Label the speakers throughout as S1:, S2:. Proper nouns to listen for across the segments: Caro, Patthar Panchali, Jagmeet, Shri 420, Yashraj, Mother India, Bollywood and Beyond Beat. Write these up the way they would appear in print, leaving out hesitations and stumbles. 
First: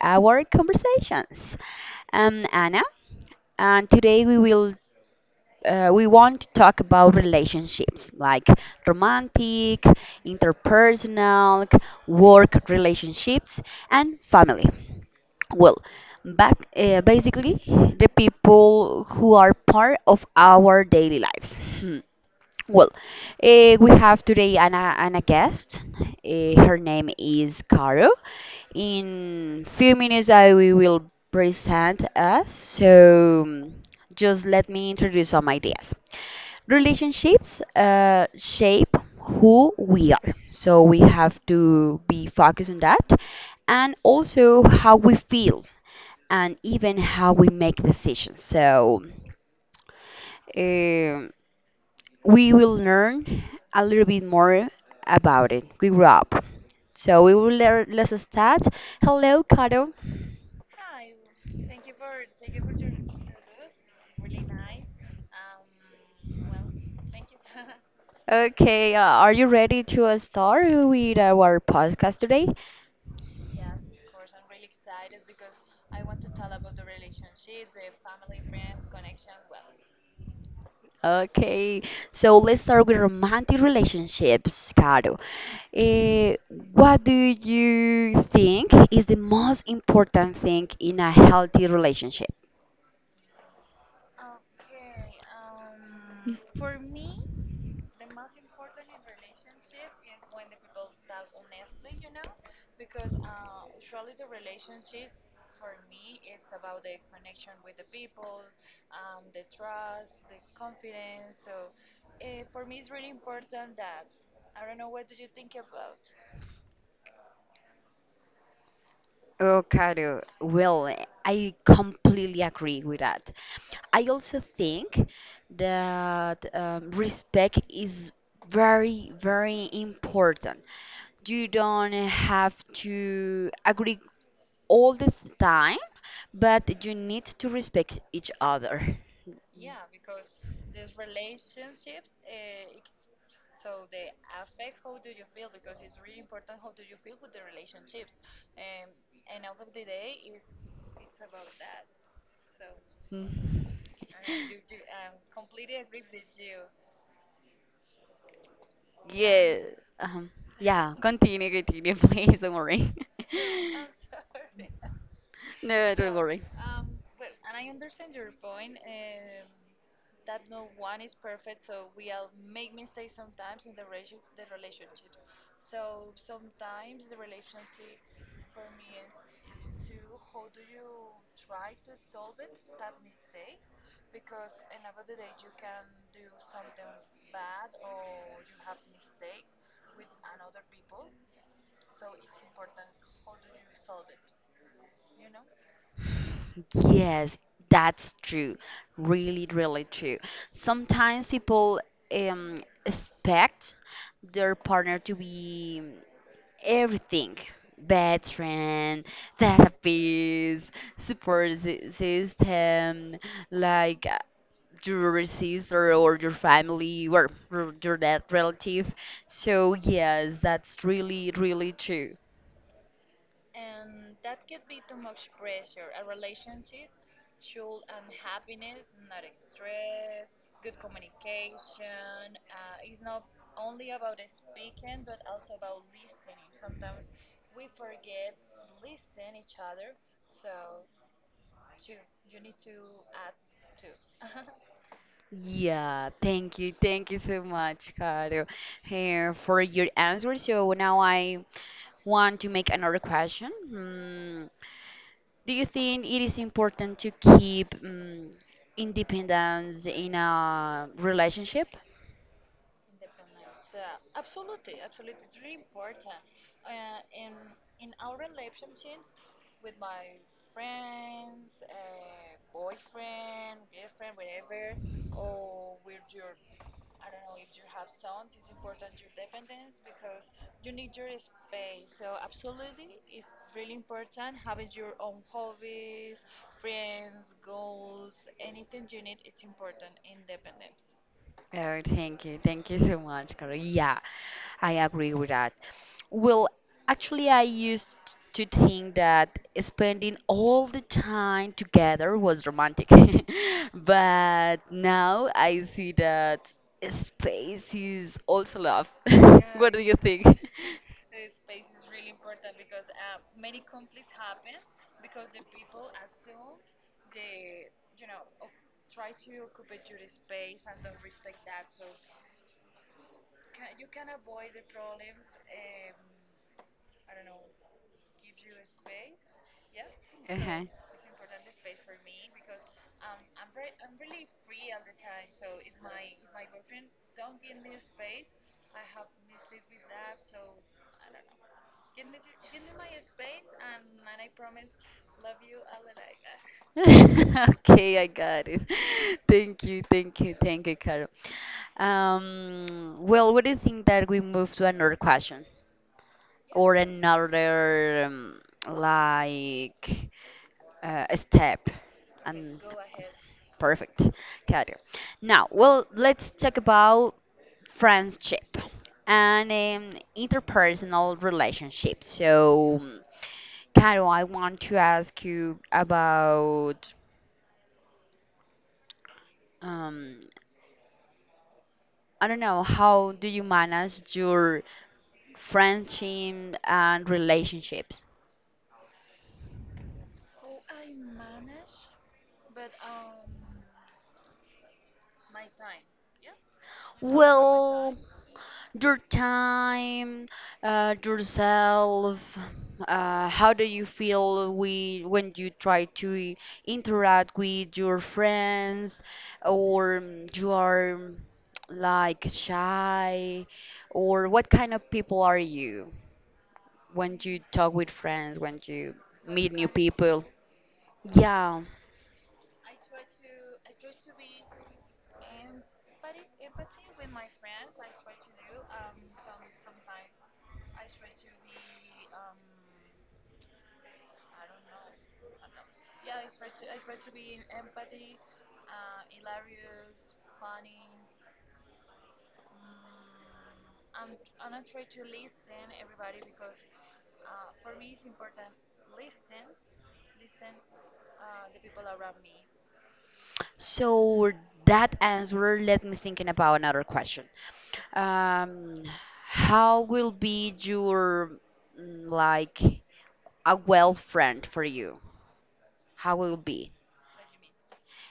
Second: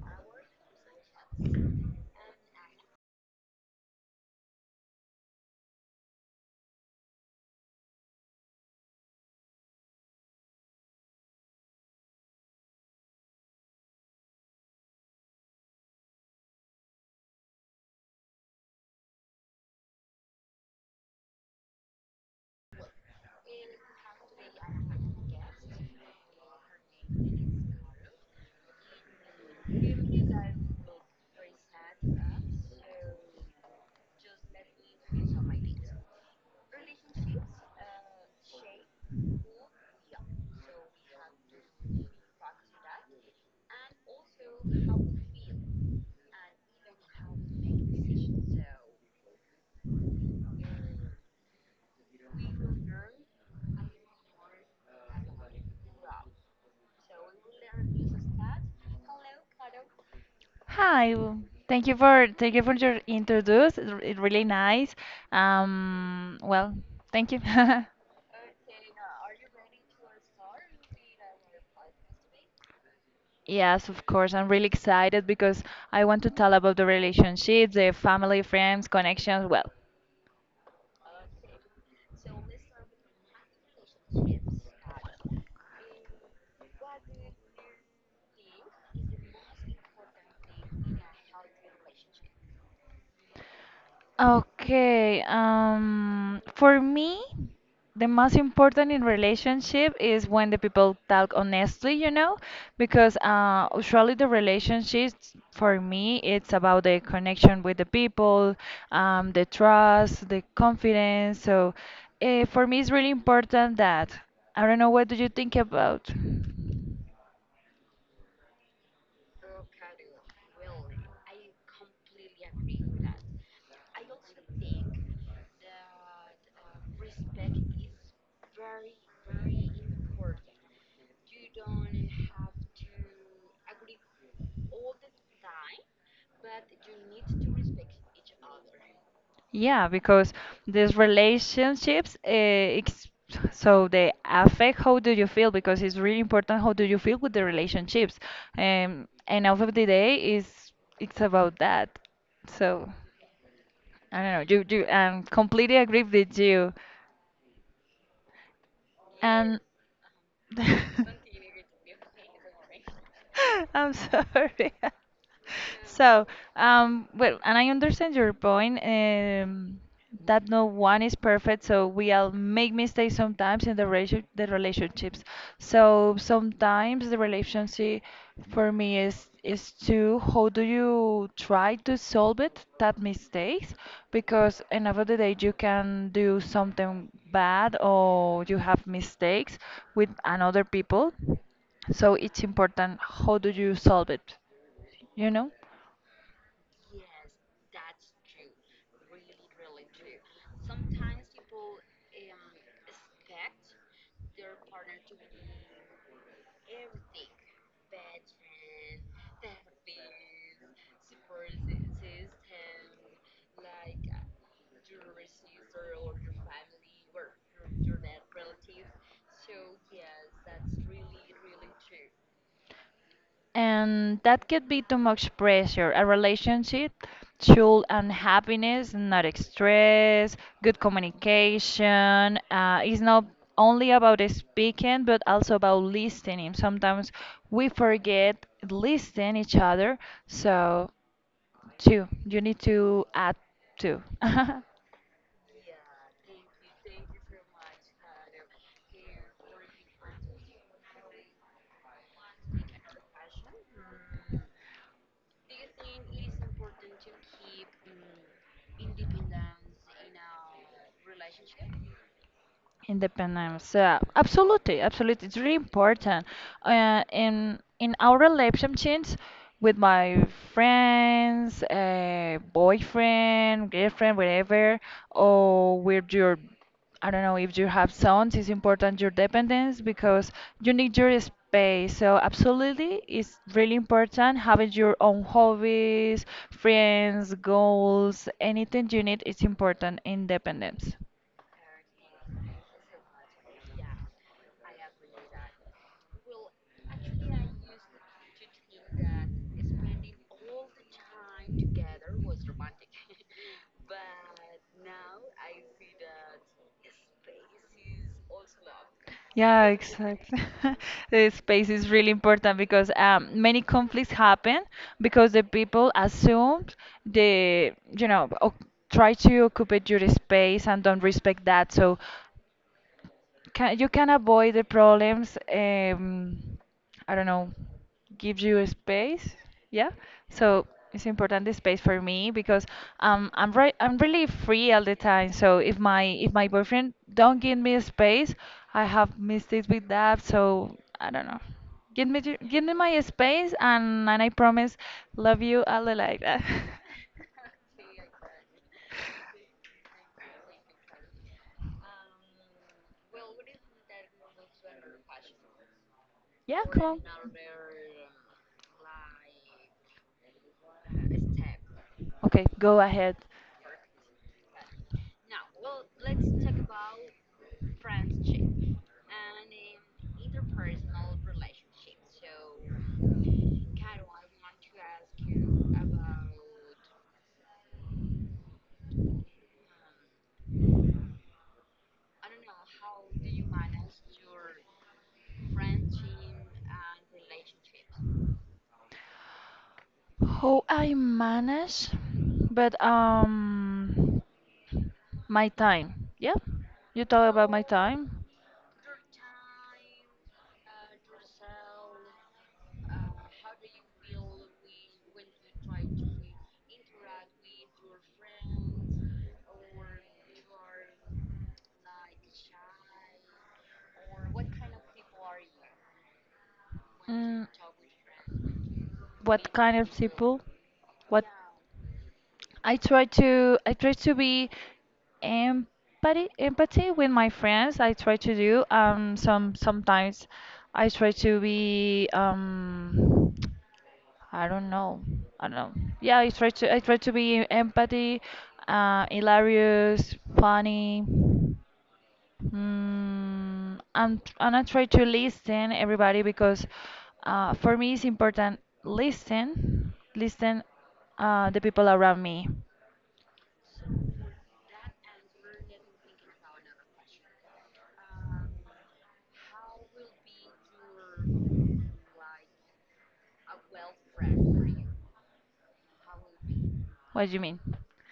S1: our conversations. I'm Anna, and today we will we want to talk about relationships, like romantic, interpersonal, work relationships, and family. Well, back basically the people who are part of our daily lives. Hmm. Well, we have today Anna guest. Her name is Caro. In few minutes, I we will present us. So just let me introduce some ideas. Relationships shape who we are, so we have to be focused on that, and also how we feel, and even how we make decisions. So um, we will learn a little bit more about it. We grow up. So we will learn. Let's start. Hello, Caro.
S2: Thank you for your introduce. It really nice. Um, well, thank you.
S1: Okay, are you ready to start with our podcast today?
S2: Yes, of course. I'm really excited because I want to tell about the relationships, the family, friends, connections. Well,
S1: Okay, so let's start with romantic relationships, Caro. Eh, what do you think is the most important thing in a healthy relationship?
S2: okay, for me, the most important in relationship is when the people talk honestly, you know, because usually the relationships for me it's about the connection with the people, the trust, the confidence. So, for me, it's really important that. I don't know, what do you think about?
S1: Oh, Caro, well, I completely agree with that. I also think that respect is very, very important. You don't have to agree all the time, but you need to respect each other.
S2: Yeah, because these relationships, ex so they affect how do you feel because it's really important how do you feel with the relationships. And out of the day is it's about that. So
S1: Mm.
S2: I don't know. You completely agree with you.
S1: Yeah.
S2: And
S1: Um, yeah, continue, please, don't worry.
S2: I'm sorry.
S1: No, don't
S2: So,
S1: worry.
S2: well, and I understand your point, that no one is perfect, so we all make mistakes sometimes in the ratio the relationships. So sometimes the relationship for me is to how do you try to solve it that mistakes because end of the day you can do something bad or you have mistakes with another people, so it's important how do you solve it, you know?
S1: Yes, that's true. Really, really true. Sometimes people expect their partner to be everything, veteran, therapies, support system, like your sister or your family or your dead relative. So yes, that's really, really true.
S2: And that could be too much pressure. A relationship should and happiness, not stress, good communication. It's not only about speaking, but also about listening. Sometimes we forget listen each other. So, too, you need to add too.
S1: Yeah, thank you, thank you so much, Caro, here for your answer. So now I want to make another question. Hmm. Do you think it is important to keep independence in a relationship?
S2: Independence. Yeah, absolutely, absolutely. It's really important. In our relationships with my friends, boyfriend, girlfriend, whatever, or with your, I don't know, if you have sons, it's important your dependence because you need your space. So absolutely, it's really important having your own hobbies, friends, goals, anything you need. It's important. Independence.
S1: Oh, thank you. Thank you so much, Carol. Yeah, I agree with that. Well, actually, I used to think that spending all the time together was romantic. But now I see that space is also love.
S2: Yeah,
S1: What do you think?
S2: exactly. The space is really important because many conflicts happen because the people assume the, you know, try to occupy your space and don't respect that. So can you can avoid the problems, I don't know, give you a space, yeah,
S1: Uh-huh.
S2: so it's important the space for me because I'm really free all the time. So if my boyfriend don't give me a space, I have mistakes with that, so I don't know, give me my space, and I promise love you all the like that.
S1: Okay, I got it. Thank you, thank you, thank you, Carol. Well, what do you think that we move to another question
S2: Yeah,
S1: or
S2: cool.
S1: another like step?
S2: Okay,
S1: And
S2: go ahead.
S1: perfect, Carol. Now, well, let's talk about friendship and interpersonal relationships. So, Carol, I want to ask you about um, I don't know, how do you manage your friendship and relationships?
S2: How I manage, but my time. Yeah, you talk about my
S1: Well,
S2: time.
S1: your time, yourself. How do you feel when you try to interact with your friends, or you are like shy, or what kind of people are you when you
S2: Mm,
S1: talk with friends, when you meet
S2: what
S1: new
S2: kind of
S1: people?
S2: people? What?
S1: Yeah.
S2: I try to be empathy with my friends. I try to do sometimes I try to be I don't know, I don't know, yeah, I try to be empathy, hilarious, funny. Mm, and I try to listen everybody because, for me it's important listen the people around me.
S1: So that answer let me thinking about another question. Um, how will be your like a well friend for you? How will it be?
S2: What do you mean?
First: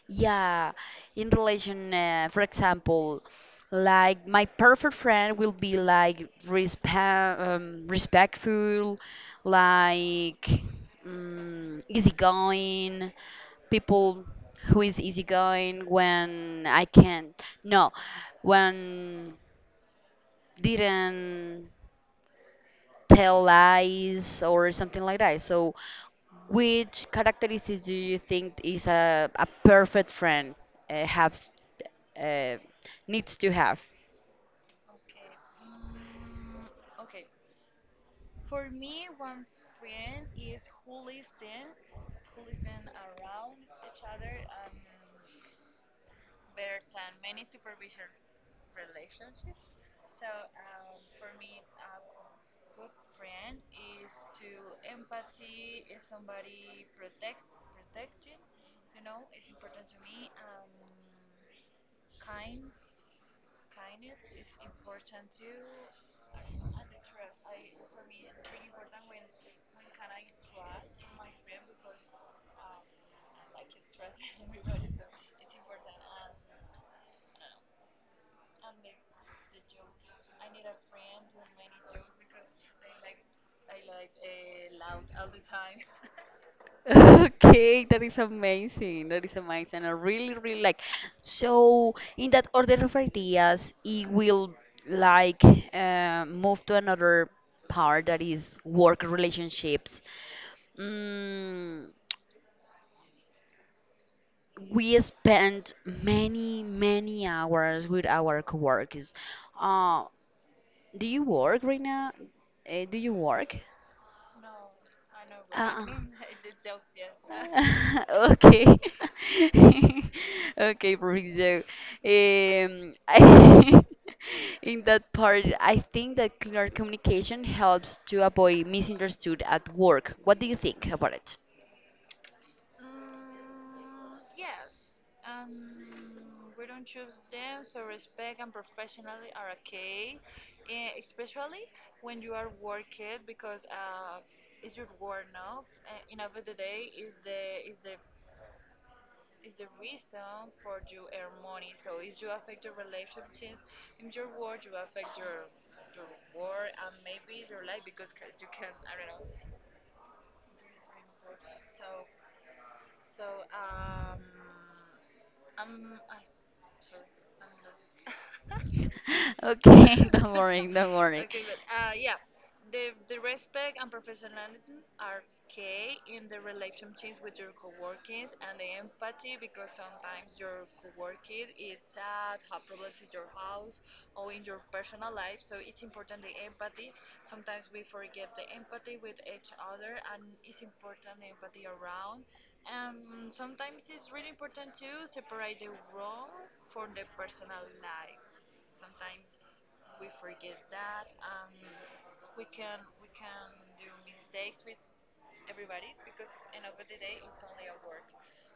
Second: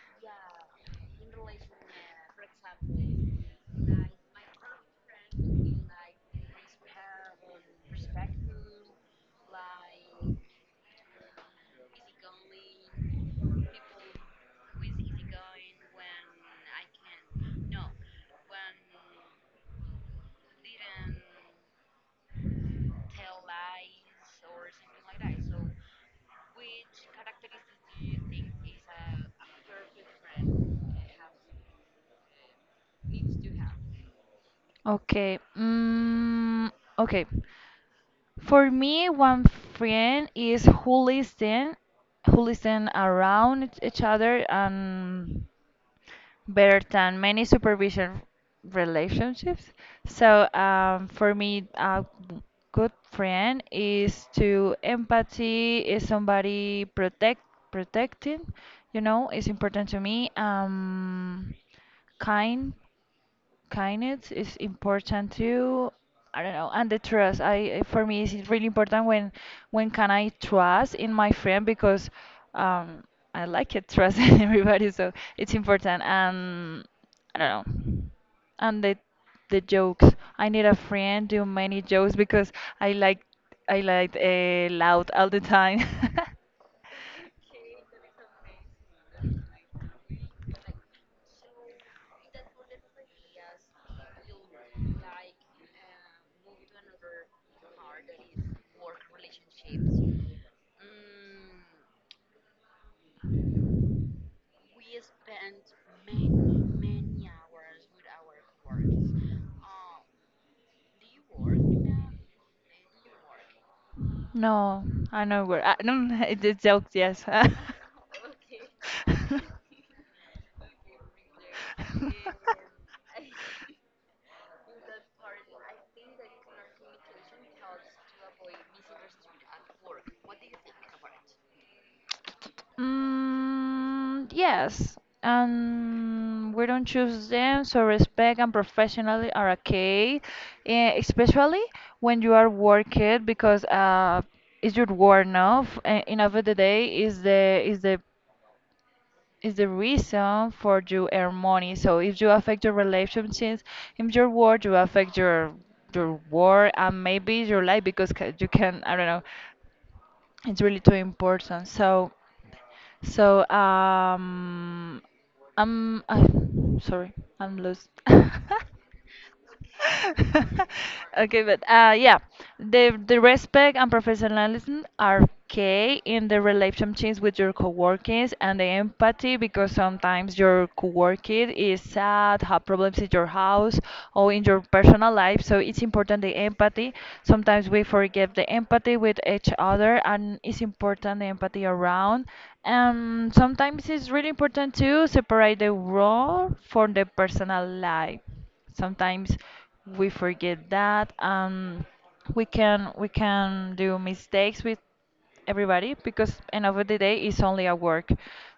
S1: Yeah, in relation, for example, like my perfect friend will be like respectful, like easygoing, people who is easygoing when I can no when didn't tell lies or something like that. So which characteristics do you think is a perfect friend has uh, needs to have?
S2: Okay. Mm, okay. For me, one friend is who listen around each other and better than many supervision relationships. So, for me, a good friend is to empathy, is somebody protecting, you know, is important to me. Kind kindness is important too. I don't know, and the trust. For me is really important when can I trust in my friend because um I like it, trust in everybody, so it's important. And I don't know, and the jokes. I need a friend do many jokes because I like I like loud all the time.
S1: Okay, that is amazing. That is amazing. I really, really like. So, in that order of ideas, it will like move to another part that is work relationships. Mm, we spend many, many hours with our coworkers. Uh, do you work right now? Do you work?
S2: No, I know where. I,
S1: Uh-uh.
S2: no, it's a joke. Yes.
S1: Okay. Okay, perfect. So, I in that part, I think that clear communication helps to avoid misunderstood at work. What do you think about it?
S2: Mm, yes, and we don't choose them, so respect and professionally are okay, especially when you are working because, it's your work now. End of the day is the is the is the reason for you earn money. So if you affect your relationships in your work, you affect your work and maybe your life because you can, I don't know, it's really too important. So, so I'm I, sorry, I'm lost.
S1: Okay, don't worry, don't worry.
S2: Okay, but yeah, the respect and professionalism are key in the relationships with your coworkers and the empathy because sometimes your coworker is sad, have problems in your house or in your personal life life. So it's important the empathy. Sometimes we forget the empathy with each other, and it's important the empathy around. And sometimes it's really important to separate the role from the personal life. Sometimes we forget that. We can do mistakes with everybody because end of the day it's only a work.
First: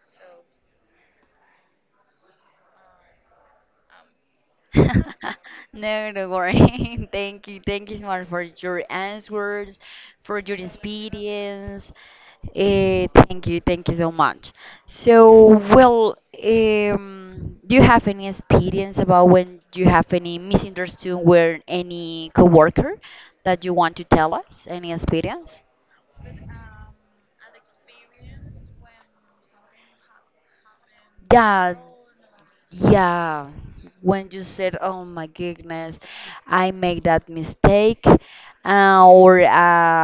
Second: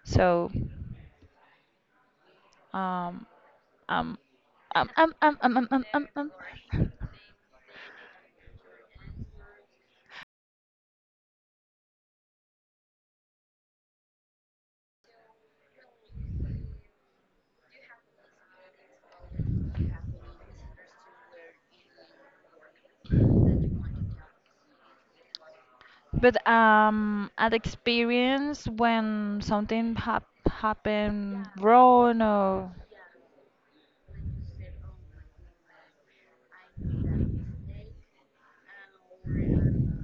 S2: So um um um um um um um um um
S1: No, don't
S2: um.
S1: worry. Thank you. Thank you so much for your answers, for your experience. Thank you. Thank you so much. So, well, do you have any experience about when you have any misunderstanding with any coworker that you want to tell us? Any experience?
S2: But an experience when something happened
S1: Yeah,
S2: wrong or
S1: yeah. When you said, "Oh my goodness, I made that mistake," or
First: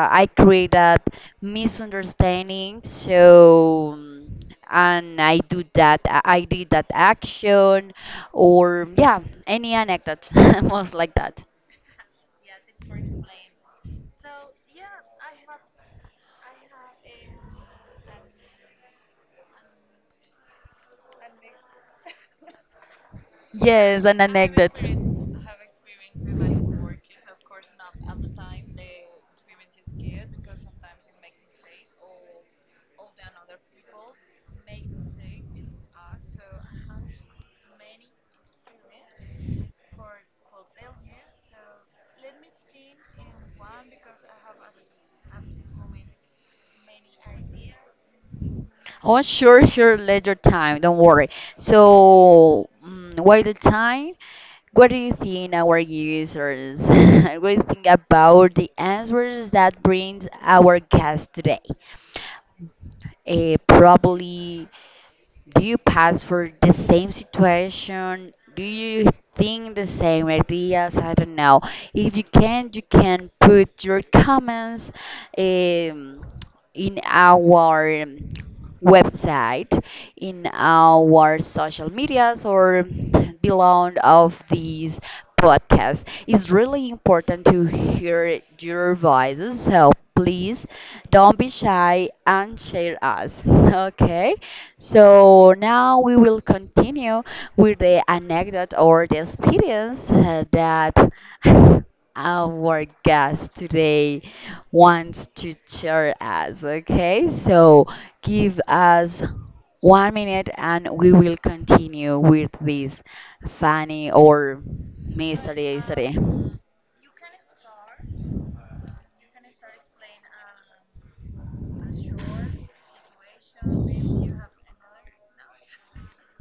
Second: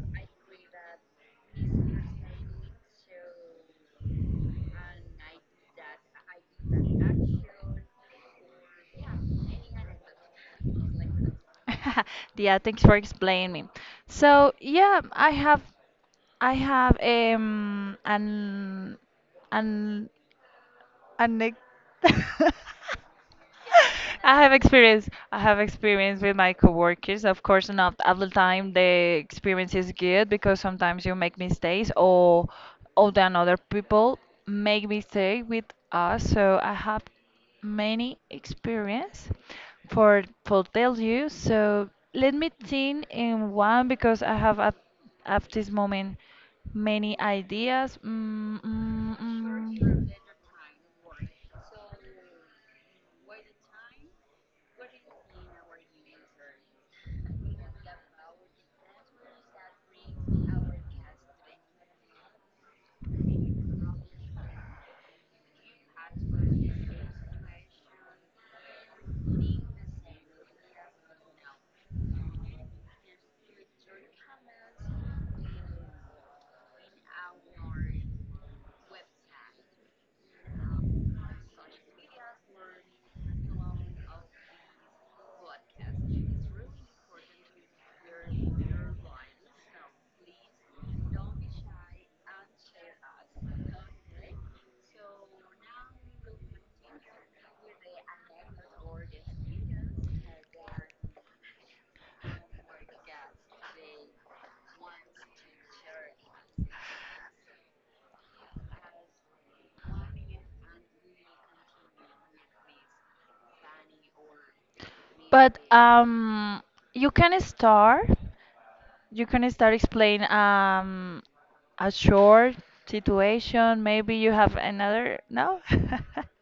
S1: I create that misunderstanding, so and I do that, I did that action, or yeah, any anecdote, most like that.
S2: yeah, thanks for explaining. So yeah, I have. I have an Anec. I
S1: Yes, an
S2: have
S1: anecdote.
S2: experience. I have experience with my coworkers. Of course, not all the time the experience is good because sometimes you make mistakes or then other people make mistake with us. So I have many experience for tell you. So let me think in one because I have at this moment many ideas. Mm, mm,
S1: Oh, sure, sure,
S2: mm.
S1: leisure time, don't worry. So, while the time, what do you think our users, what do you think about the answers that brings our guest today? Probably do you pass for the same situation? Do you think the same ideas? I don't know. If you can, you can put your comments um, in our website, in our social medias, or below of these podcasts. It's really important to hear your voices. So please don't be shy and share us. Okay. So now we will continue with the anecdote or the experience that our guest today wants to share us. Okay, so give us 1 minute and we will continue with this funny or
S2: But
S1: mystery story.
S2: you can start. You can start explain, a short situation. Maybe you have another no.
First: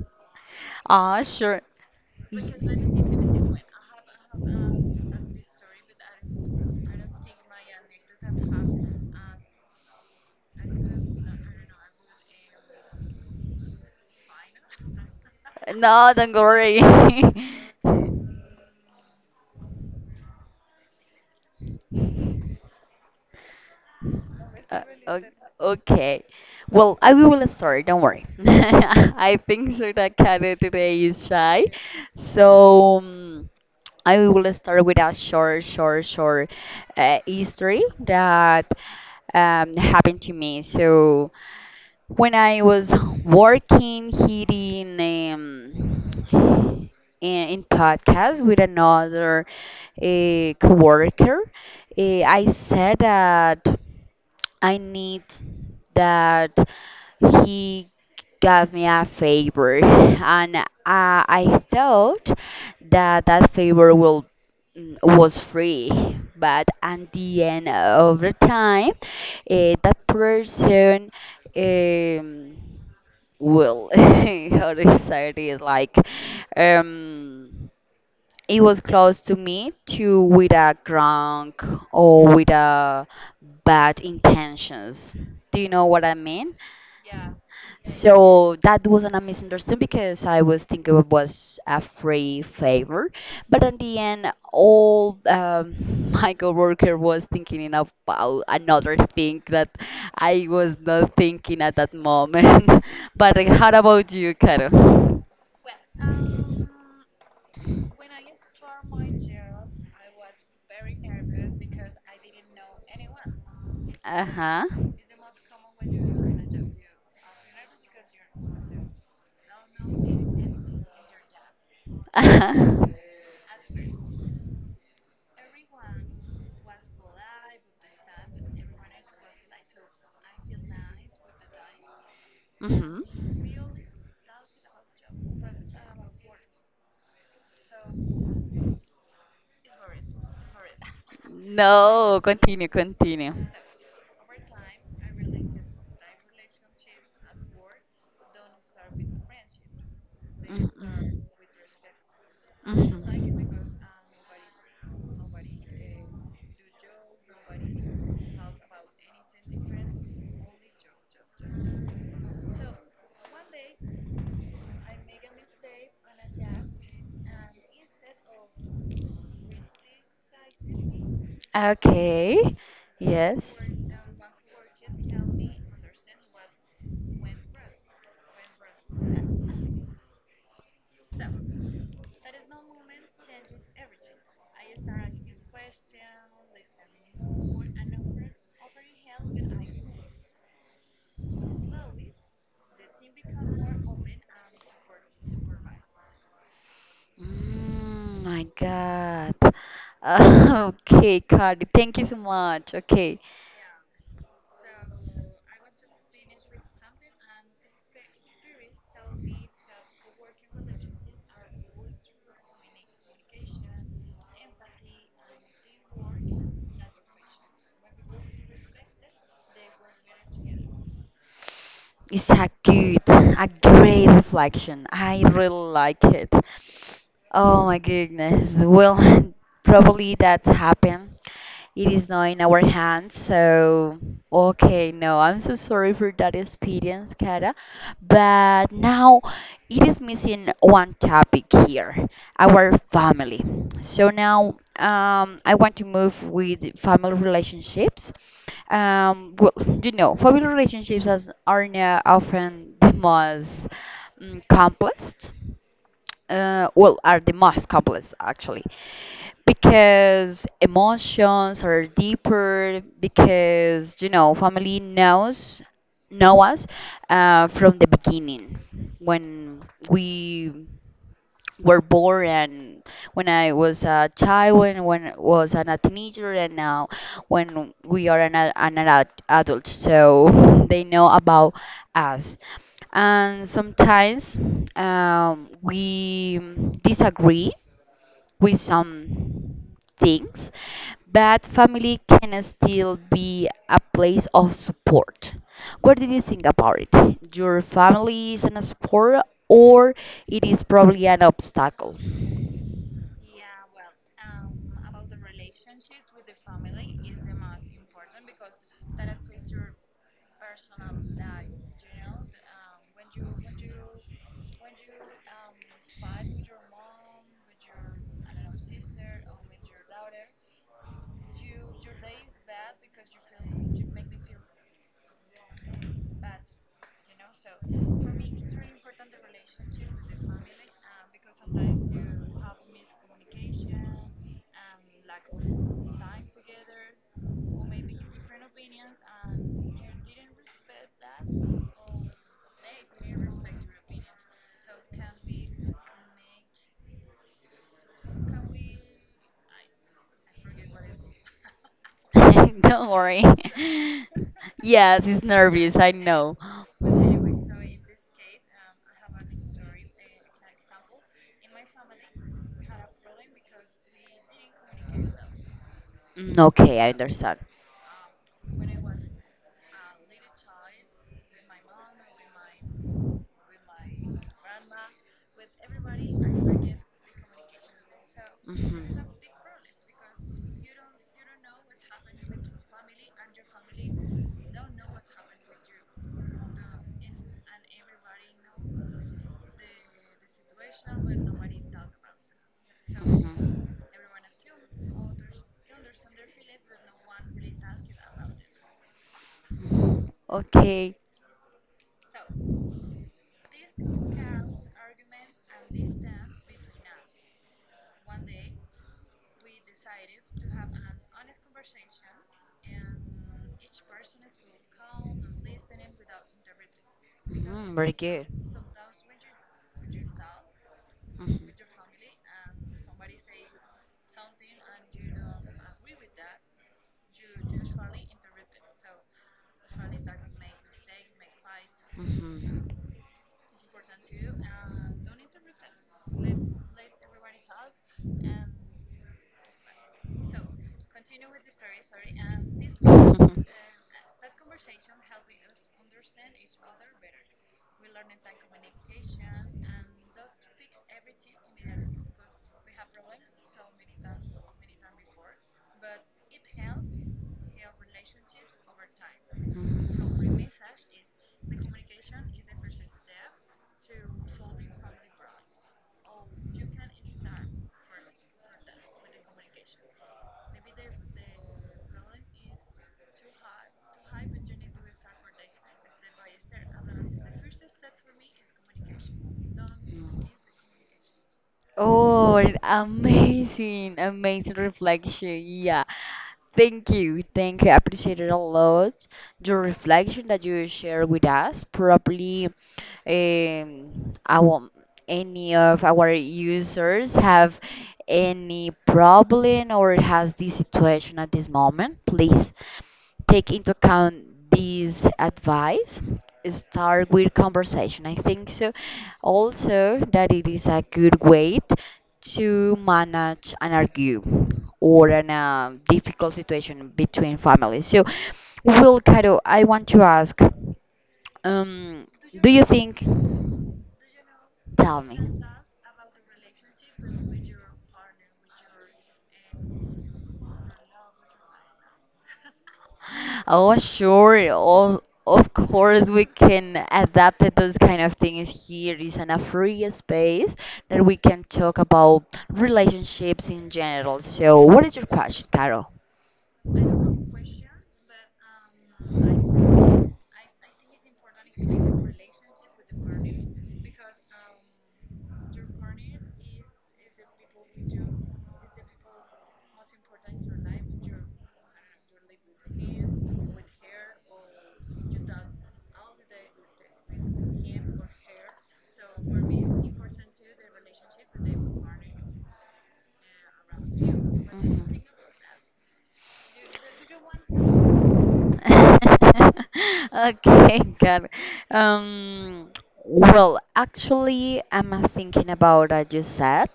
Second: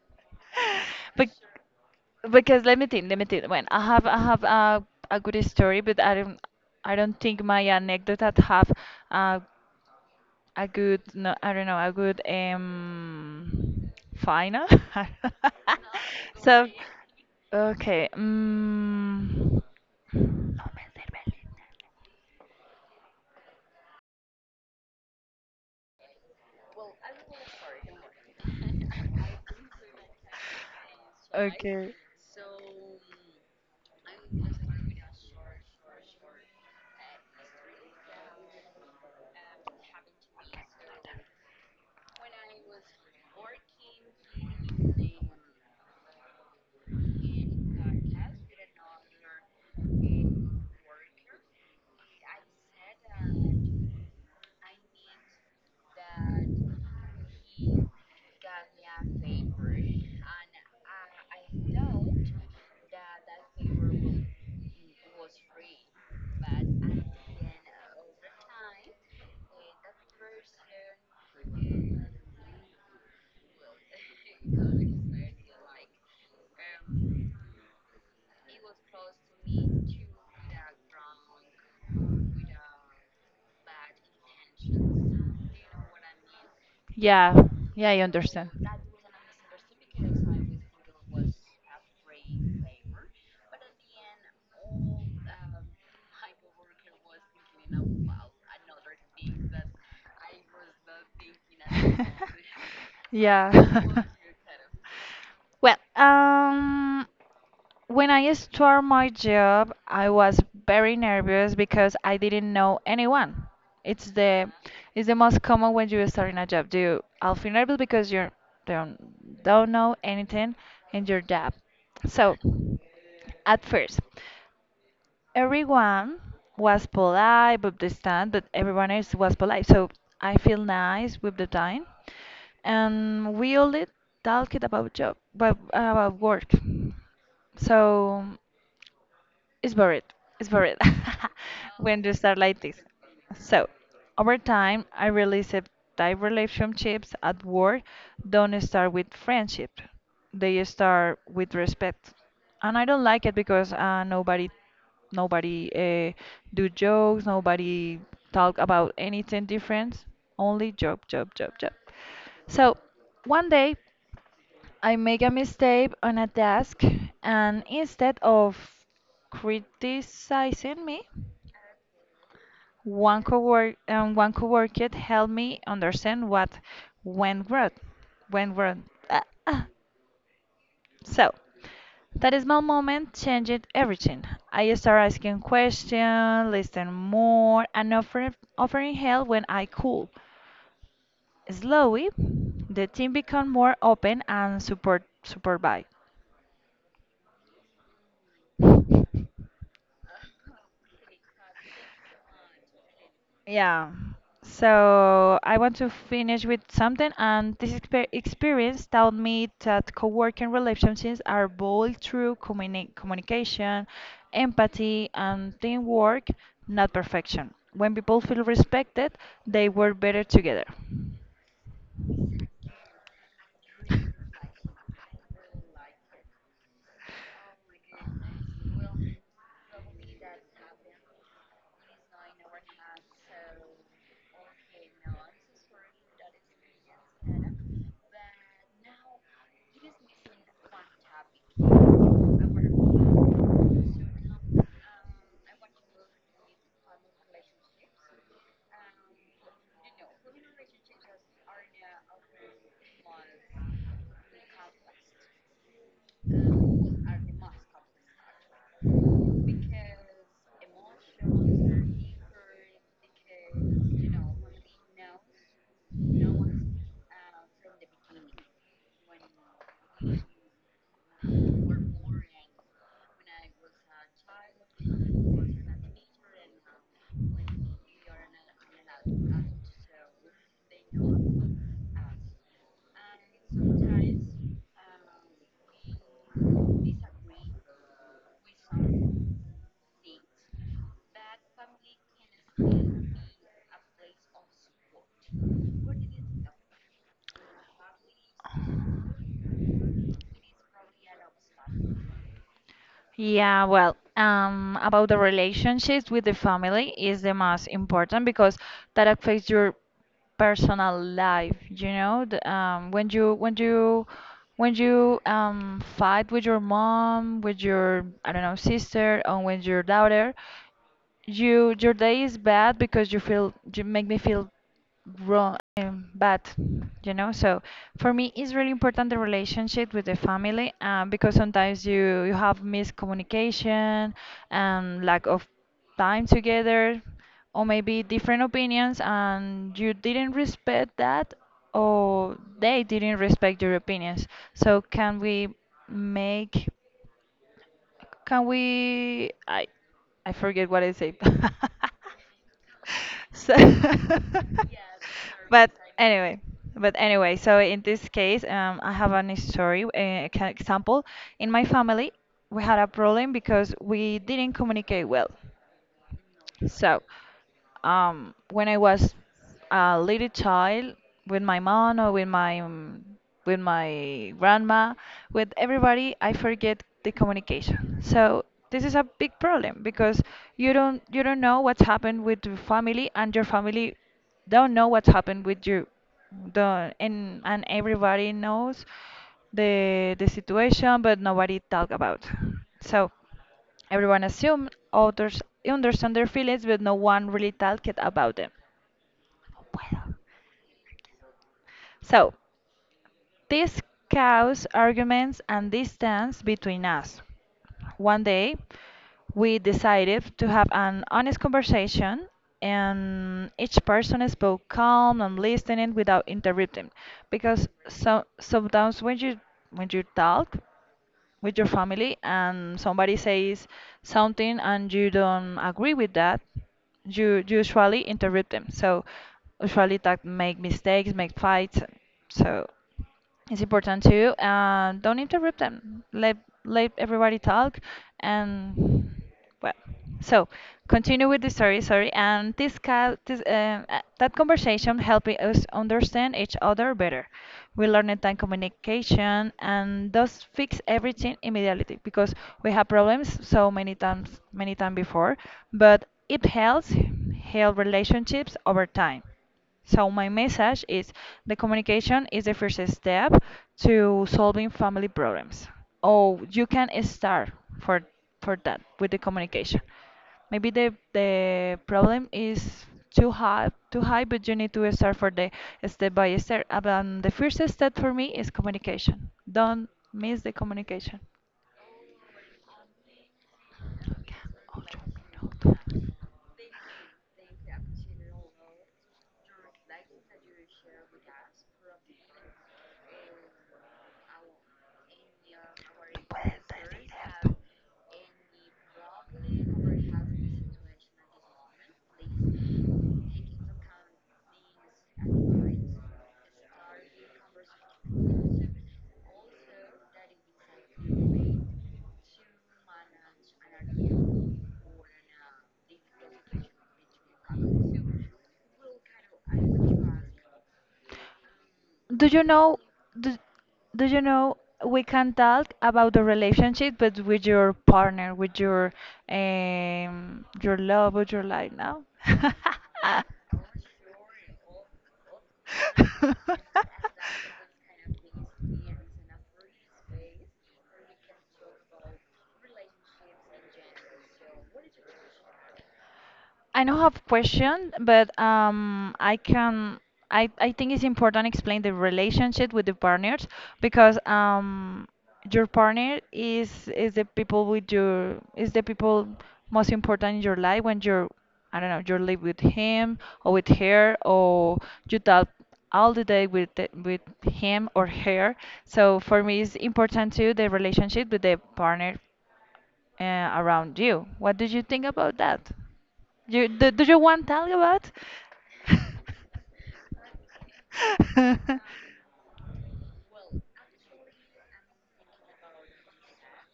S1: Ah,
S2: But
S1: sure. Y-
S2: because let me think, let me think. When I have a good story, but I don't think my anecdote that have a a good no I don't know a good final.
S1: No, don't
S2: So
S1: worry.
S2: okay.
S1: Uh, o- okay. Well, I will start, don't worry. I think so that Karen today is shy.
S2: Okay.
S1: So I will start with a short history that happened to me. So when I was working here in um, in podcast with another coworker, I said that. I need that he gave me a favor, and I thought that that favor will was free. But at the end of the time, that person um, will how to say it is like um it was close to me to with a drunk or with a bad intentions. Do you know what I mean?
S2: Yeah. Yeah, I understand.
S1: So that wasn't a misunderstanding because I was thinking it was a free favor, but in the end, all my coworker was thinking about another thing that I was not thinking at that moment. But
S2: Yeah.
S1: how about you, Caro?
S2: Well, when I started my job, I was very nervous because I didn't know anyone. It's
S1: Uh
S2: the
S1: huh.
S2: it's the most common when you start in a job. You I'll feel nervous because you don't don't know anything in your job.
S1: Uh
S2: So
S1: huh.
S2: at first, everyone was polite with the stand, but everyone else was polite. So I feel nice with the time,
S1: Mhm.
S2: and we only talked about job, about work. So. It's boring. It's boring when you
S1: No,
S2: start like
S1: continue,
S2: this.
S1: continue.
S2: So, over time, I realized that relationships at work don't start with friendship. They start
S1: Mhm.
S2: with respect, and I don't like it
S1: Mhm.
S2: because, nobody, nobody uh, do jokes. Nobody talk about anything different. Only job, job, job, job. So, one day. I make a mistake on a task, and instead of criticizing me,
S1: Okay. Yes.
S2: one coworker helped me understand what went wrong. Went wrong. Ah, ah. So that small moment changed everything. I started asking questions, listening more, and offering help when I could. Slowly, the team became more open and supportive.
S1: Mm, my God. Okay, Cardi, thank you so much. Okay.
S2: Yeah. So I want to finish with something, and this experience taught me that co-working relationships are built through communication, empathy, and teamwork, not perfection. When people feel respected, they work better together.
S1: It's a good, a great reflection. I really like it. Oh my goodness. Well, probably that happened. It is not in our hands, so okay, no, I'm so sorry for that experience, Kara. But now it is missing one topic here, our family. So now I want to move with family relationships. Well, you know, family relationships as are now often the most complex, well, are the most couples actually, because emotions are deeper. Because you know, family know us from the beginning when we were born, and when I was a child, when I was a teenager, and now when we are an adult, so they know about us. And sometimes we disagree with some things, but family can still be a place of support. What did you think about it? Your family is a support or it is probably an obstacle?
S2: Yeah, well, about the relationships with the family is the most important because that affects your personal life, you know, the, when you when you, fight with your mom, with your I don't know sister, or with your daughter, your day is bad because you feel you make me feel wrong, bad, you know. So for me, it's really important the relationship with the family, because sometimes you have miscommunication and lack of time together, or maybe different opinions, and you didn't respect that, or they didn't respect your opinions. So can we make? Can we? I forget what I said.
S1: Don't worry.
S2: So,
S1: Yes, it's
S2: but
S1: nervous, I know.
S2: anyway, but anyway, so in this case, I have an story, an example. In my family, we had a problem because we didn't communicate well.
S1: Mm, okay, I
S2: So,
S1: understand.
S2: when I was a little child, with my mom or with my, with my grandma, with everybody, I forget the communication. So this is a
S1: Mhm.
S2: big problem because you don't know what's happened with your family, and your family don't know what's happened with you. The And everybody knows the situation, but nobody talk about. So. Everyone assumes others understand their feelings, but no one really talked about them. No puedo.
S1: Okay.
S2: So, this caused arguments and distance between us. One day, we decided to have an honest conversation, and each person spoke calm and listening without interrupting. Because so, sometimes when you talk with your family and somebody says something and you don't agree with that, you usually interrupt them. So usually that make mistakes, make fights. So. It's important too. Don't interrupt them. Let everybody talk, and well, so continue with the story. Sorry, and this this that conversation helped us understand each other better. We learned that communication and does fix everything immediately because we have problems so many times before, but it helps heal relationships over time. So my message is the communication is the first step to solving family problems. Oh, you can start for for that with the communication. Maybe the problem is too high, but you need to start for the step by step. The first step for me is communication. Don't miss the communication.
S1: Oh, amazing, amazing reflection. Yeah. Thank you. Thank you. I appreciate it a lot. Your reflection that you share with us. Probably our, any of our users have any problem or has this situation at this moment. Please take into account these advice, start with conversation. I think so also that it is a good way to manage an argue or an a difficult situation between families. So will Caro, I want to ask um,
S2: Do you
S1: do you
S2: know?
S1: think,
S2: Do, do you know?
S1: tell
S2: We
S1: me.
S2: can talk about the relationship, but with your partner, with your love, with your life now.
S1: Oh, sure. Of course, we
S2: Mhm.
S1: can adapt it, those kind of things here. It's in a free space that we can talk about relationships in general. So, what is your question, Carol?
S2: I don't have question, but I can. I think it's important to explain the relationship with the partners because your partner is the people with your is the people most important in your life when you're I don't know you live with him or with her or you talk all the day with with him or her. So for me, it's
S1: Mhm.
S2: important too the relationship with the partner around you. What did you think about that? You, do you want to tell about?
S1: Okay, got it. Um, well, actually, I'm thinking about what you said.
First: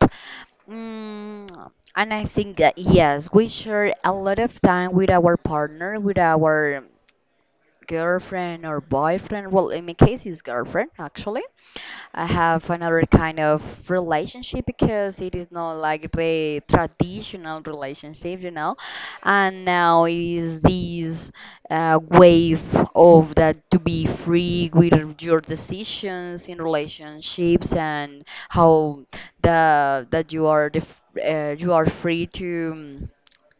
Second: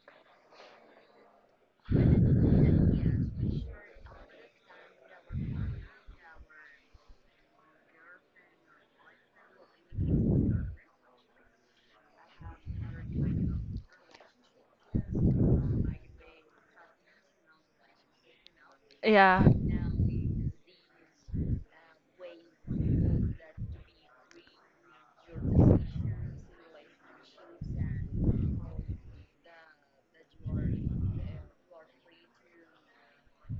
S1: Mm, and I think that yes, we share a lot of time with our partner, with our girlfriend or boyfriend. Well, in my case, it's girlfriend actually. I have another kind of relationship because it is not like the traditional relationship, you know.
S2: Yeah.
S1: And now it is this wave of that to be free with your decisions in relationships and how the that you are you are free to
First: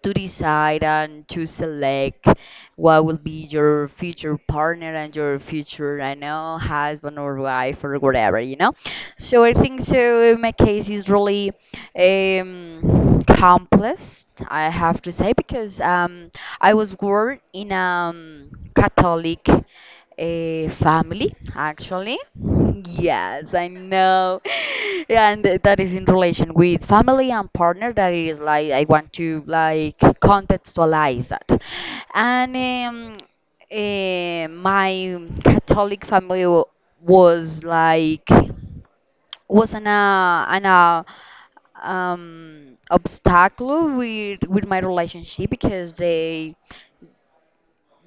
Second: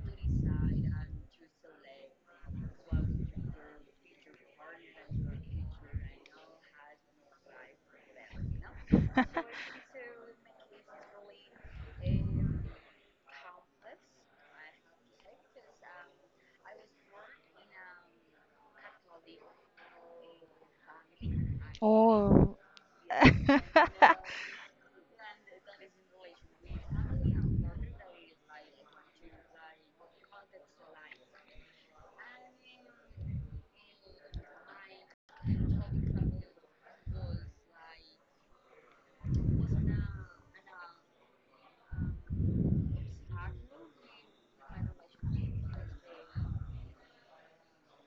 S1: decide and to select what will be your future partner and your future, I know, husband or wife or whatever, you know? So I think so in my case is really complex, I have to say, because I was born in a um, Catholic a family, actually.
S2: Oh,
S1: Yes, I know. And that is in relation with family and partner. That is like I want to like contextualize that. And my Catholic family was like was an obstacle with my relationship because they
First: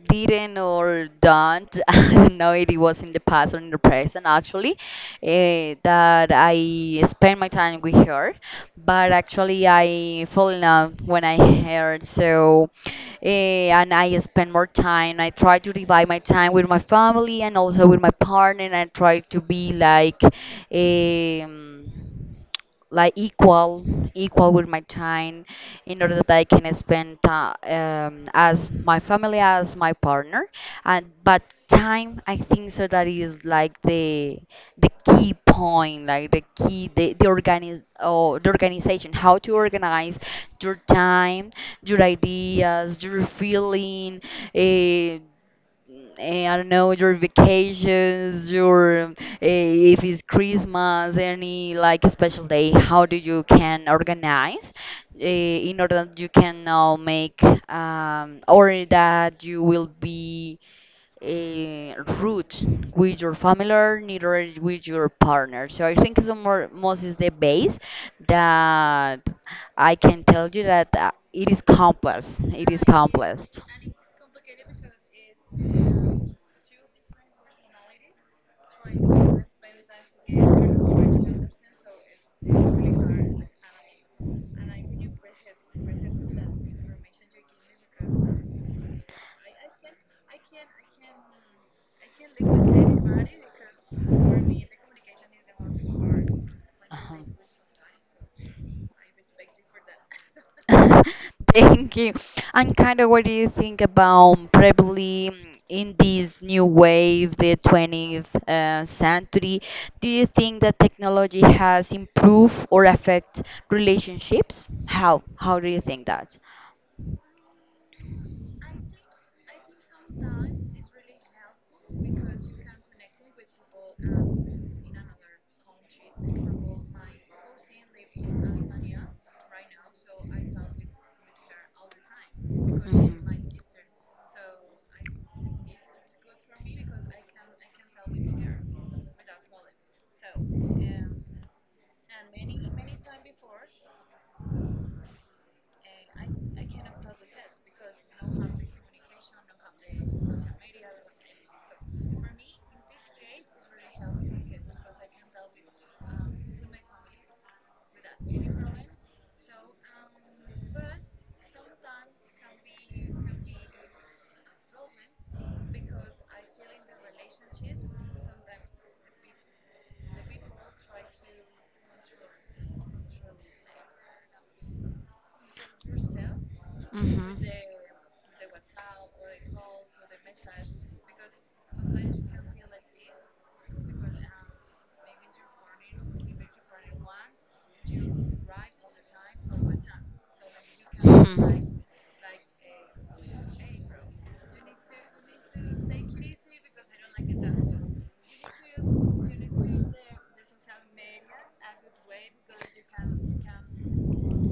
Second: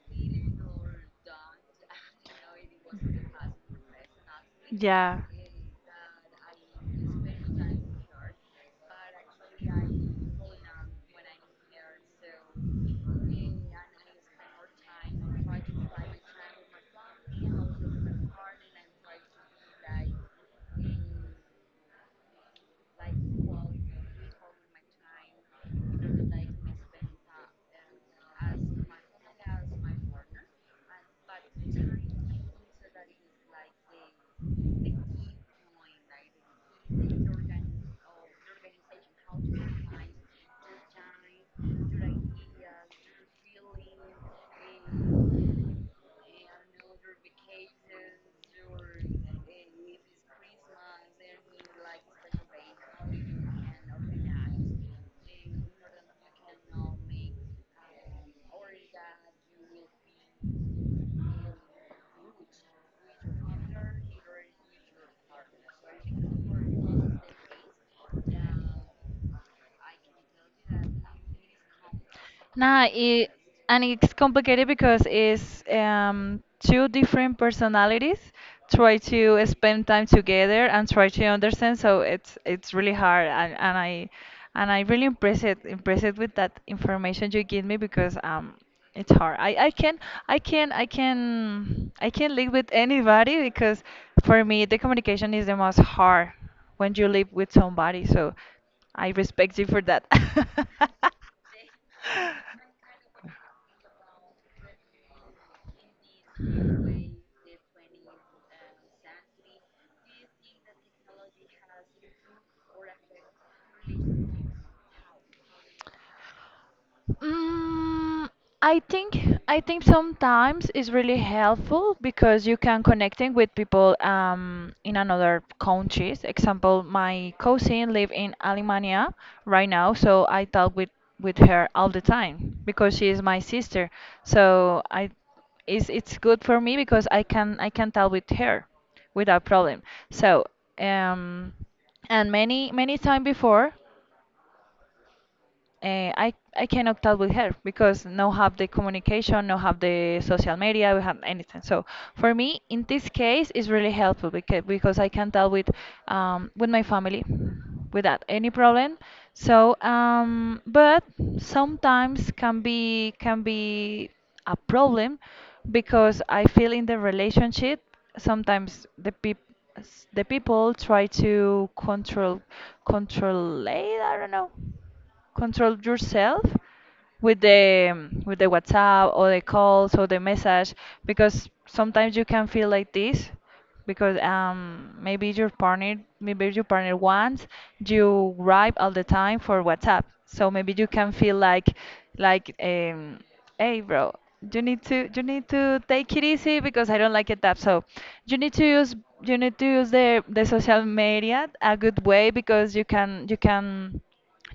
S1: didn't or don't I don't know if it was in the past or in the present actually.
S2: yeah.
S1: That I spend my time with her, but actually I fall in love when I heard so. And I spend more time. I try to divide my time with my family and also with my partner, and I try to be um, like equal with my time in order that I can spend time as my family as my partner. And but time, I think so that is like the key point, like the key, the organiz or the organization, how to organize your time, your ideas, your feeling, uh, I don't know, your vacations, your if it's Christmas, any like special day, how do you can organize in order that you can now make or that you will be a root with your family or neither with your partner. So I think some more most is the base that I can tell you that it is complex. It is
S2: Nah, it,
S1: complex.
S2: and it's complicated because it's two different personalities try to spend time together and try to understand. So it's really hard, and I and I really impressed with that information you give me because it's hard. I can I can I can live with anybody because for me the communication is the most hard when you live with somebody. So I respect you for that.
S1: Thank you. And kind of what do you think about probably in this new wave, the 20th century? Do you think that technology has improved or affect relationships? How? How do you think that?
S2: Mm, I think I think sometimes it's really helpful because you can connecting with people in another countries. Example, my cousin live in Alemania right now, so I talk with her all the time because she is my sister. So I it's good for me because I can talk with her without problem. So um, and many time before I cannot talk with her because no have the communication, no have the social media, we have anything. So for me, in this case, it's really helpful because I can talk with my family without any problem. So but sometimes can be a problem because I feel in the relationship sometimes the people try to control control it, I don't know control yourself
S1: Hmm. Mhm.
S2: with the WhatsApp or the calls or the message because sometimes you can feel like this because maybe your partner wants you write all the time for WhatsApp so maybe you can feel like like um hey bro you need to take it easy because I don't like it that so you need to use you need to use the social media a good way because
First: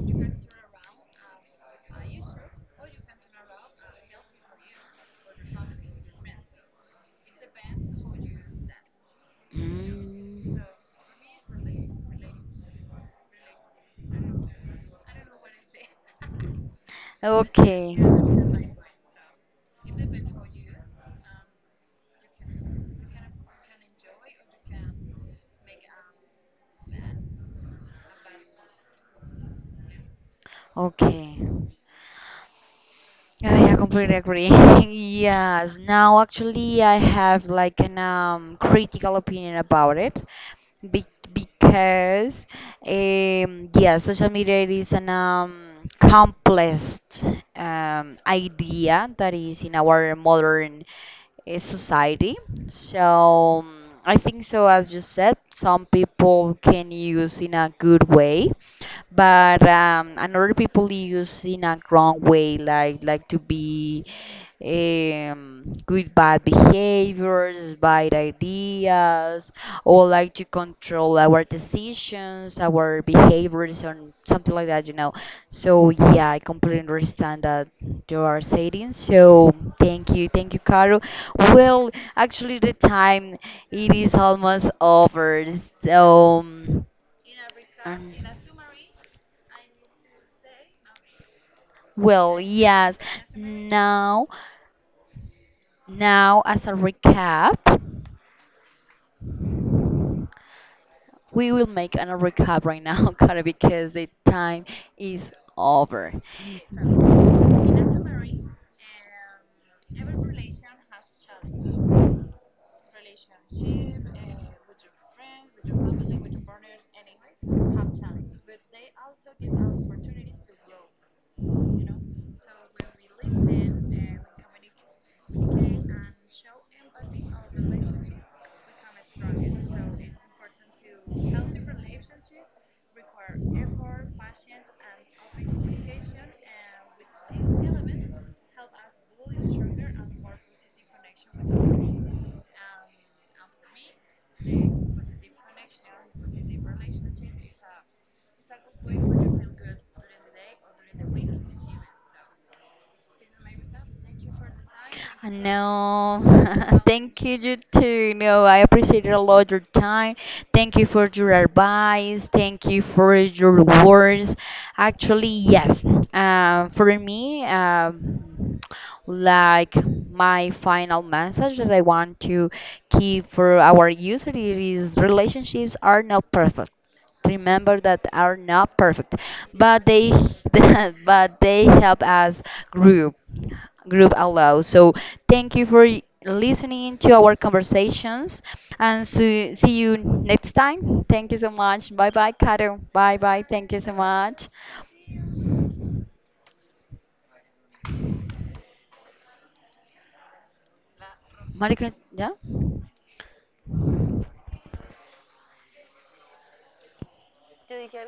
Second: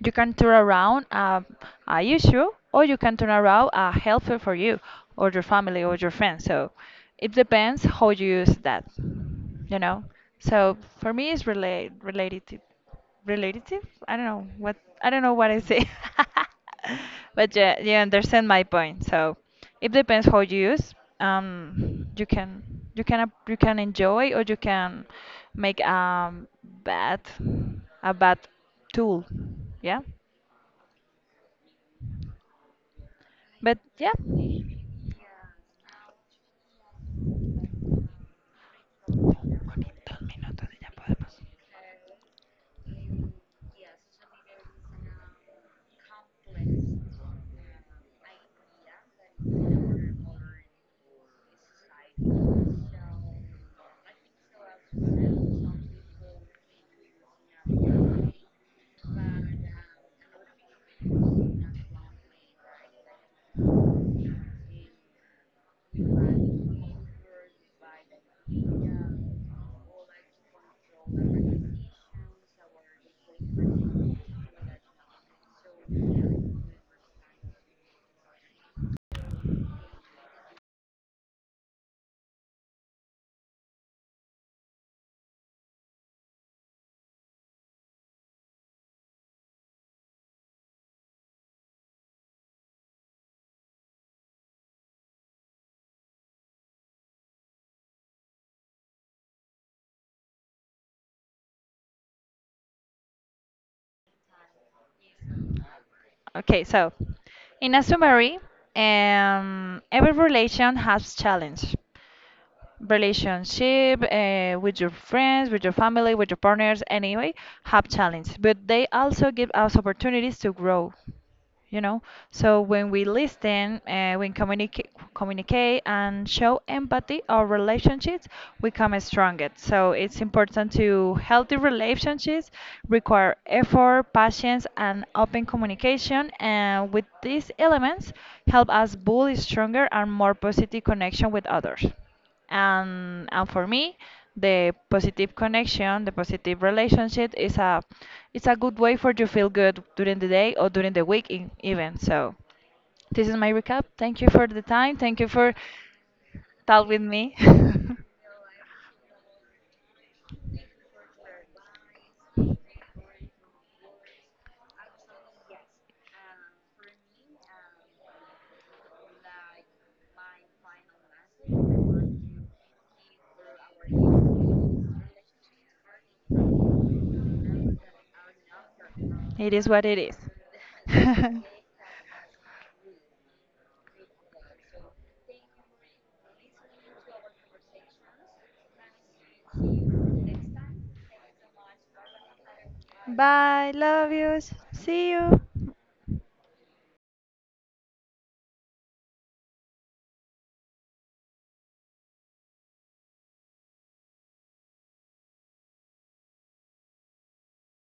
S2: you can turn around a issue, or you can turn around a helper for you, or your family, or your friends. So it depends how you use that, you know.
S1: Mm.
S2: So for me, it's relate related relative I don't know what I say but yeah you
S1: Okay.
S2: understand my point so it depends how you use you can you can enjoy or you can make bad a bad tool yeah
S1: Okay. I
S2: but yeah
S1: completely agree. Yes. Now, actually, I have like an critical
S2: Con
S1: opinion about
S2: el
S1: it,
S2: dos minutos ya
S1: be
S2: podemos.
S1: because yeah, social media is an complex idea that is in our modern a society. So mm, I think so, as you said, some people can use in a good way, but another people use in a wrong way, like to be good bad behaviors, bad ideas us or like to control our decisions, our behaviors, or something like that, you know. So yeah, I completely understand that you are saying. So thank you, Caro. Well, actually, the time it is almost over. So. Um, well, yes. Now, now as a recap. We will make another recap right now, Cara, because the time is over.
S2: Okay, so in a summary, every relation has challenge. Relationship with your friends, with your family, with your partners, anyway, have challenges. But they also give us opportunities to grow, you know. So when we listen, communicate and show empathy, our relationships become stronger. So it's important to healthy relationships require effort, patience, and open communication. And with these elements, help us build stronger and more positive connection with others. And for me, the positive relationship is a it's a good way for you to feel good during the day or during the week in, even. So this is my recap. Thank you for the time. Thank
S1: I
S2: you for
S1: know.
S2: talk with
S1: Thank you,
S2: me.
S1: you too. No, I appreciate a lot your time. Thank you for your advice. Thank you for your words. Actually, yes. For me, like my final message that I want to keep for our user, it is relationships are not perfect. Remember that are not perfect,
S2: It is
S1: but
S2: what it
S1: they
S2: is.
S1: but they help us group group allow. So thank you for listening to our conversations, and so see you next time. Thank you so much. Bye bye, Caro. Bye bye. Thank
S2: Bye.
S1: you so
S2: Love you.
S1: much.
S2: See you.
S1: Marika, yeah.